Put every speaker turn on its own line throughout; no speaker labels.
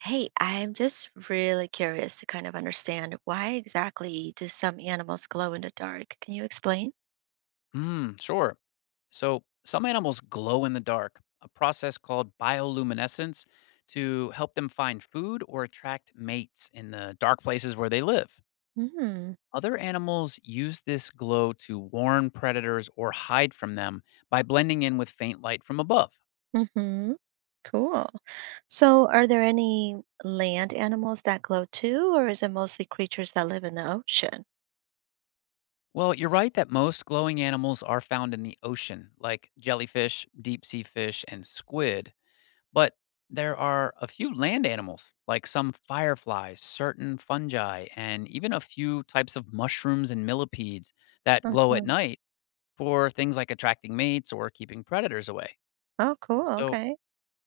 Hey, I'm just really curious to kind of understand why exactly do some animals glow in the dark? Can you explain?
Mm, sure. So, some animals glow in the dark, a process called bioluminescence to help them find food or attract mates in the dark places where they live.
Hmm.
Other animals use this glow to warn predators or hide from them by blending in with faint light from above.
Mm-hmm. Cool. So, are there any land animals that glow too, or is it mostly creatures that live in the ocean?
Well, you're right that most glowing animals are found in the ocean, like jellyfish, deep sea fish, and squid, but there are a few land animals, like some fireflies, certain fungi, and even a few types of mushrooms and millipedes that glow
Uh-huh.
at night for things like attracting mates or keeping predators away.
Oh, cool.
So,
Okay.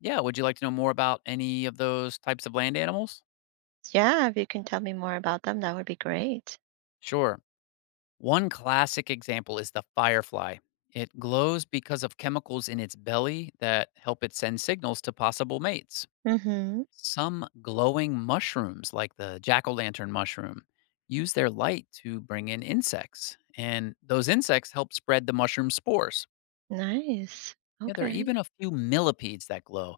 yeah, would you like to know more about any of those types of land animals?
Yeah, if you can tell me more about them, that would be great.
Sure. One classic example is the firefly. It glows because of chemicals in its belly that help it send signals to possible mates.
Mm-hmm.
Some glowing mushrooms, like the jack o' lantern mushroom, use their light to bring in insects, and those insects help spread the mushroom spores.
Nice.
Yeah, there are
Okay.
even a few millipedes that glow.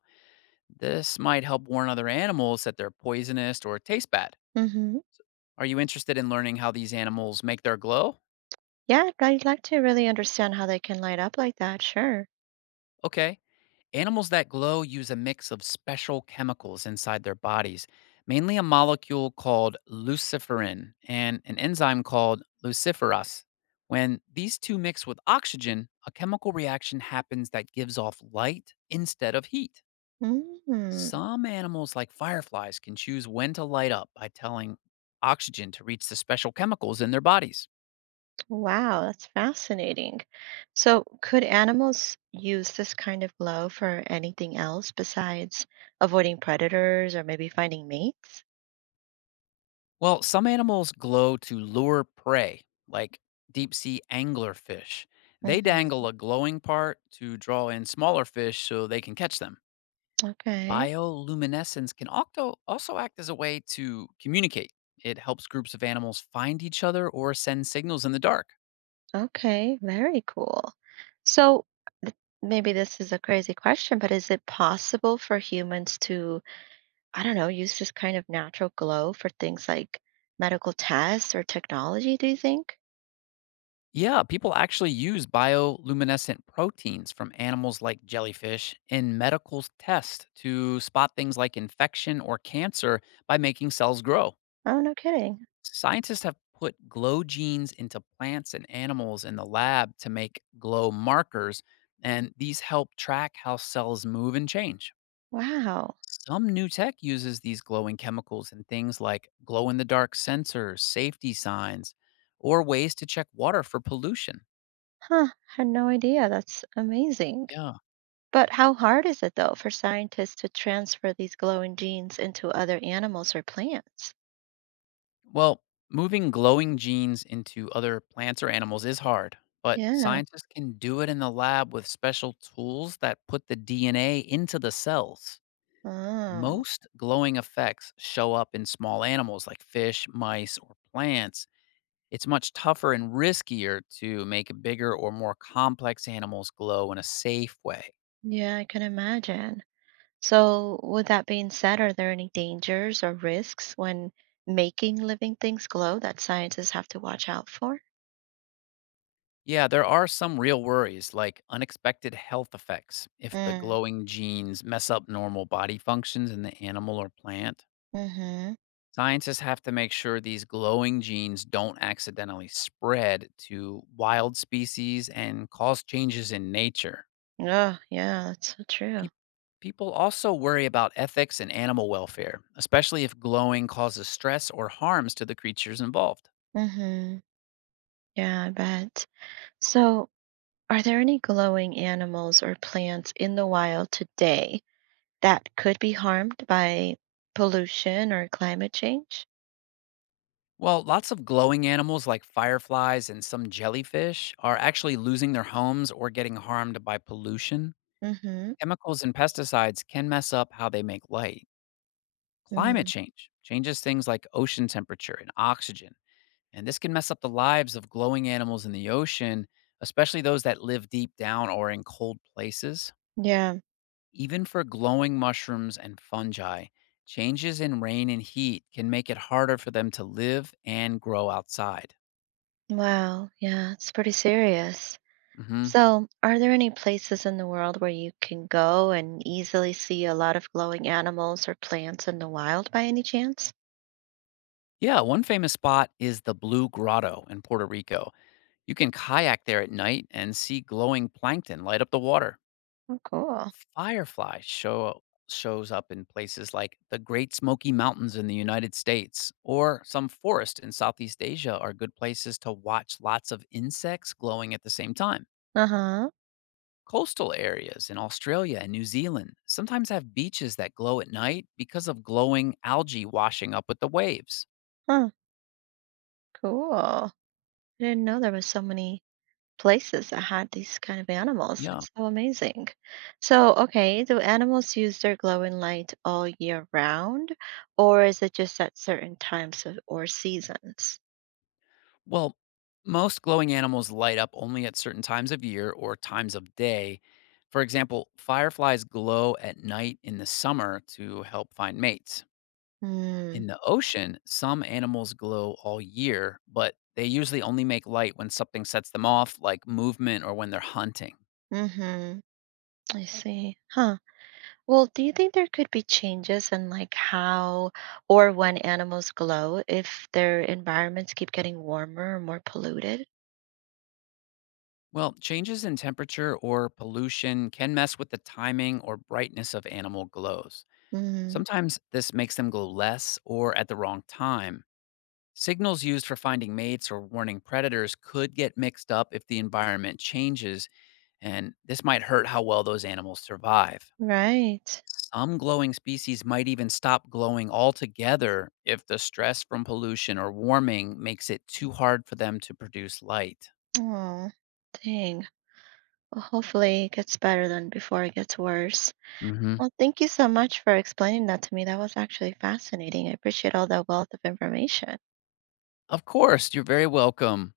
This might help warn other animals that they're poisonous or taste bad.
Mm-hmm.
S- Are you interested in learning how these animals make their glow?
Yeah, I'd like to really understand how they can light up like that. Sure.
Okay. Animals that glow use a mix of special chemicals inside their bodies, mainly a molecule called luciferin and an enzyme called luciferase. When these two mix with oxygen, a chemical reaction happens that gives off light instead of heat.
Mm-hmm.
Some animals, like fireflies, can choose when to light up by telling oxygen to reach the special chemicals in their bodies.
Wow, that's fascinating. So, could animals use this kind of glow for anything else besides avoiding predators or maybe finding mates?
Well, some animals glow to lure prey, like deep sea anglerfish. They
Hmm.
dangle a glowing part to draw in smaller fish so they can catch them.
Okay,
Bioluminescence can also act as a way to communicate. It helps groups of animals find each other or send signals in the dark.
okay, very cool. So, th- maybe this is a crazy question, but is it possible for humans to, I don't know, use this kind of natural glow for things like medical tests or technology, do you think?
Yeah, people actually use bioluminescent proteins from animals like jellyfish in medical tests to spot things like infection or cancer by making cells grow.
Oh, no kidding.
Scientists have put glow genes into plants and animals in the lab to make glow markers, and these help track how cells move and change.
Wow.
Some new tech uses these glowing chemicals in things like glow in the dark sensors, safety signs, or ways to check water for pollution.
Huh, had no idea. That's amazing.
Yeah.
But how hard is it, though, for scientists to transfer these glowing genes into other animals or plants?
Well, moving glowing genes into other plants or animals is hard, but
Yeah.
scientists can do it in the lab with special tools that put the DNA into the cells.
Oh,
Most glowing effects show up in small animals like fish, mice, or plants. It's much tougher and riskier to make bigger or more complex animals glow in a safe way.
yeah, I can imagine. So, with that being said, are there any dangers or risks when making living things glow that scientists have to watch out for?
Yeah, there are some real worries like unexpected health effects if the
Mm,
glowing genes mess up normal body functions in the animal or plant.
mm-hmm.
Scientists have to make sure these glowing genes don't accidentally spread to wild species and cause changes in nature.
Oh, yeah, that's so true.
Peop People also worry about ethics and animal welfare, especially if glowing causes stress or harms to the creatures involved.
Mm-hmm. Yeah, I bet. So, are there any glowing animals or plants in the wild today that could be harmed by pollution or climate change?
Well, lots of glowing animals like fireflies and some jellyfish are actually losing their homes or getting harmed by pollution.
Mm-hmm.
Chemicals and pesticides can mess up how they make light. Climate
Mm.
change changes things like ocean temperature and oxygen, and this can mess up the lives of glowing animals in the ocean, especially those that live deep down or in cold places.
Yeah.
Even for glowing mushrooms and fungi, changes in rain and heat can make it harder for them to live and grow outside.
Wow. Yeah, it's pretty serious.
Hmm.
So, are there any places in the world where you can go and easily see a lot of glowing animals or plants in the wild by any chance?
Yeah, one famous spot is the Blue Grotto in Puerto Rico. You can kayak there at night and see glowing plankton light up the water.
Oh, cool.
Fireflies show Shows up in places like the Great Smoky Mountains in the United States or some forest in Southeast Asia are good places to watch lots of insects glowing at the same time.
Uh-huh.
Coastal areas in Australia and New Zealand sometimes have beaches that glow at night because of glowing algae washing up with the waves.
Huh, cool. I didn't know there was so many places that had these kind of animals.
Yeah.
It's so amazing. So, okay, do animals use their glowing light all year round, or is it just at certain times of, or seasons?
Well, most glowing animals light up only at certain times of year or times of day. For example, fireflies glow at night in the summer to help find mates.
Hmm.
In the ocean, some animals glow all year, but they usually only make light when something sets them off, like movement or when they're hunting.
Mm-hmm. I see. Huh. Well, do you think there could be changes in like how or when animals glow if their environments keep getting warmer or more polluted?
Well, changes in temperature or pollution can mess with the timing or brightness of animal glows.
Mm,
Sometimes this makes them glow less or at the wrong time. Signals used for finding mates or warning predators could get mixed up if the environment changes, and this might hurt how well those animals survive.
right.
Some glowing species might even stop glowing altogether if the stress from pollution or warming makes it too hard for them to produce light.
Oh, dang. Well, hopefully it gets better than before it gets worse.
Hmm.
Well, thank you so much for explaining that to me. That was actually fascinating. I appreciate all that wealth of information.
Of course, you're very welcome.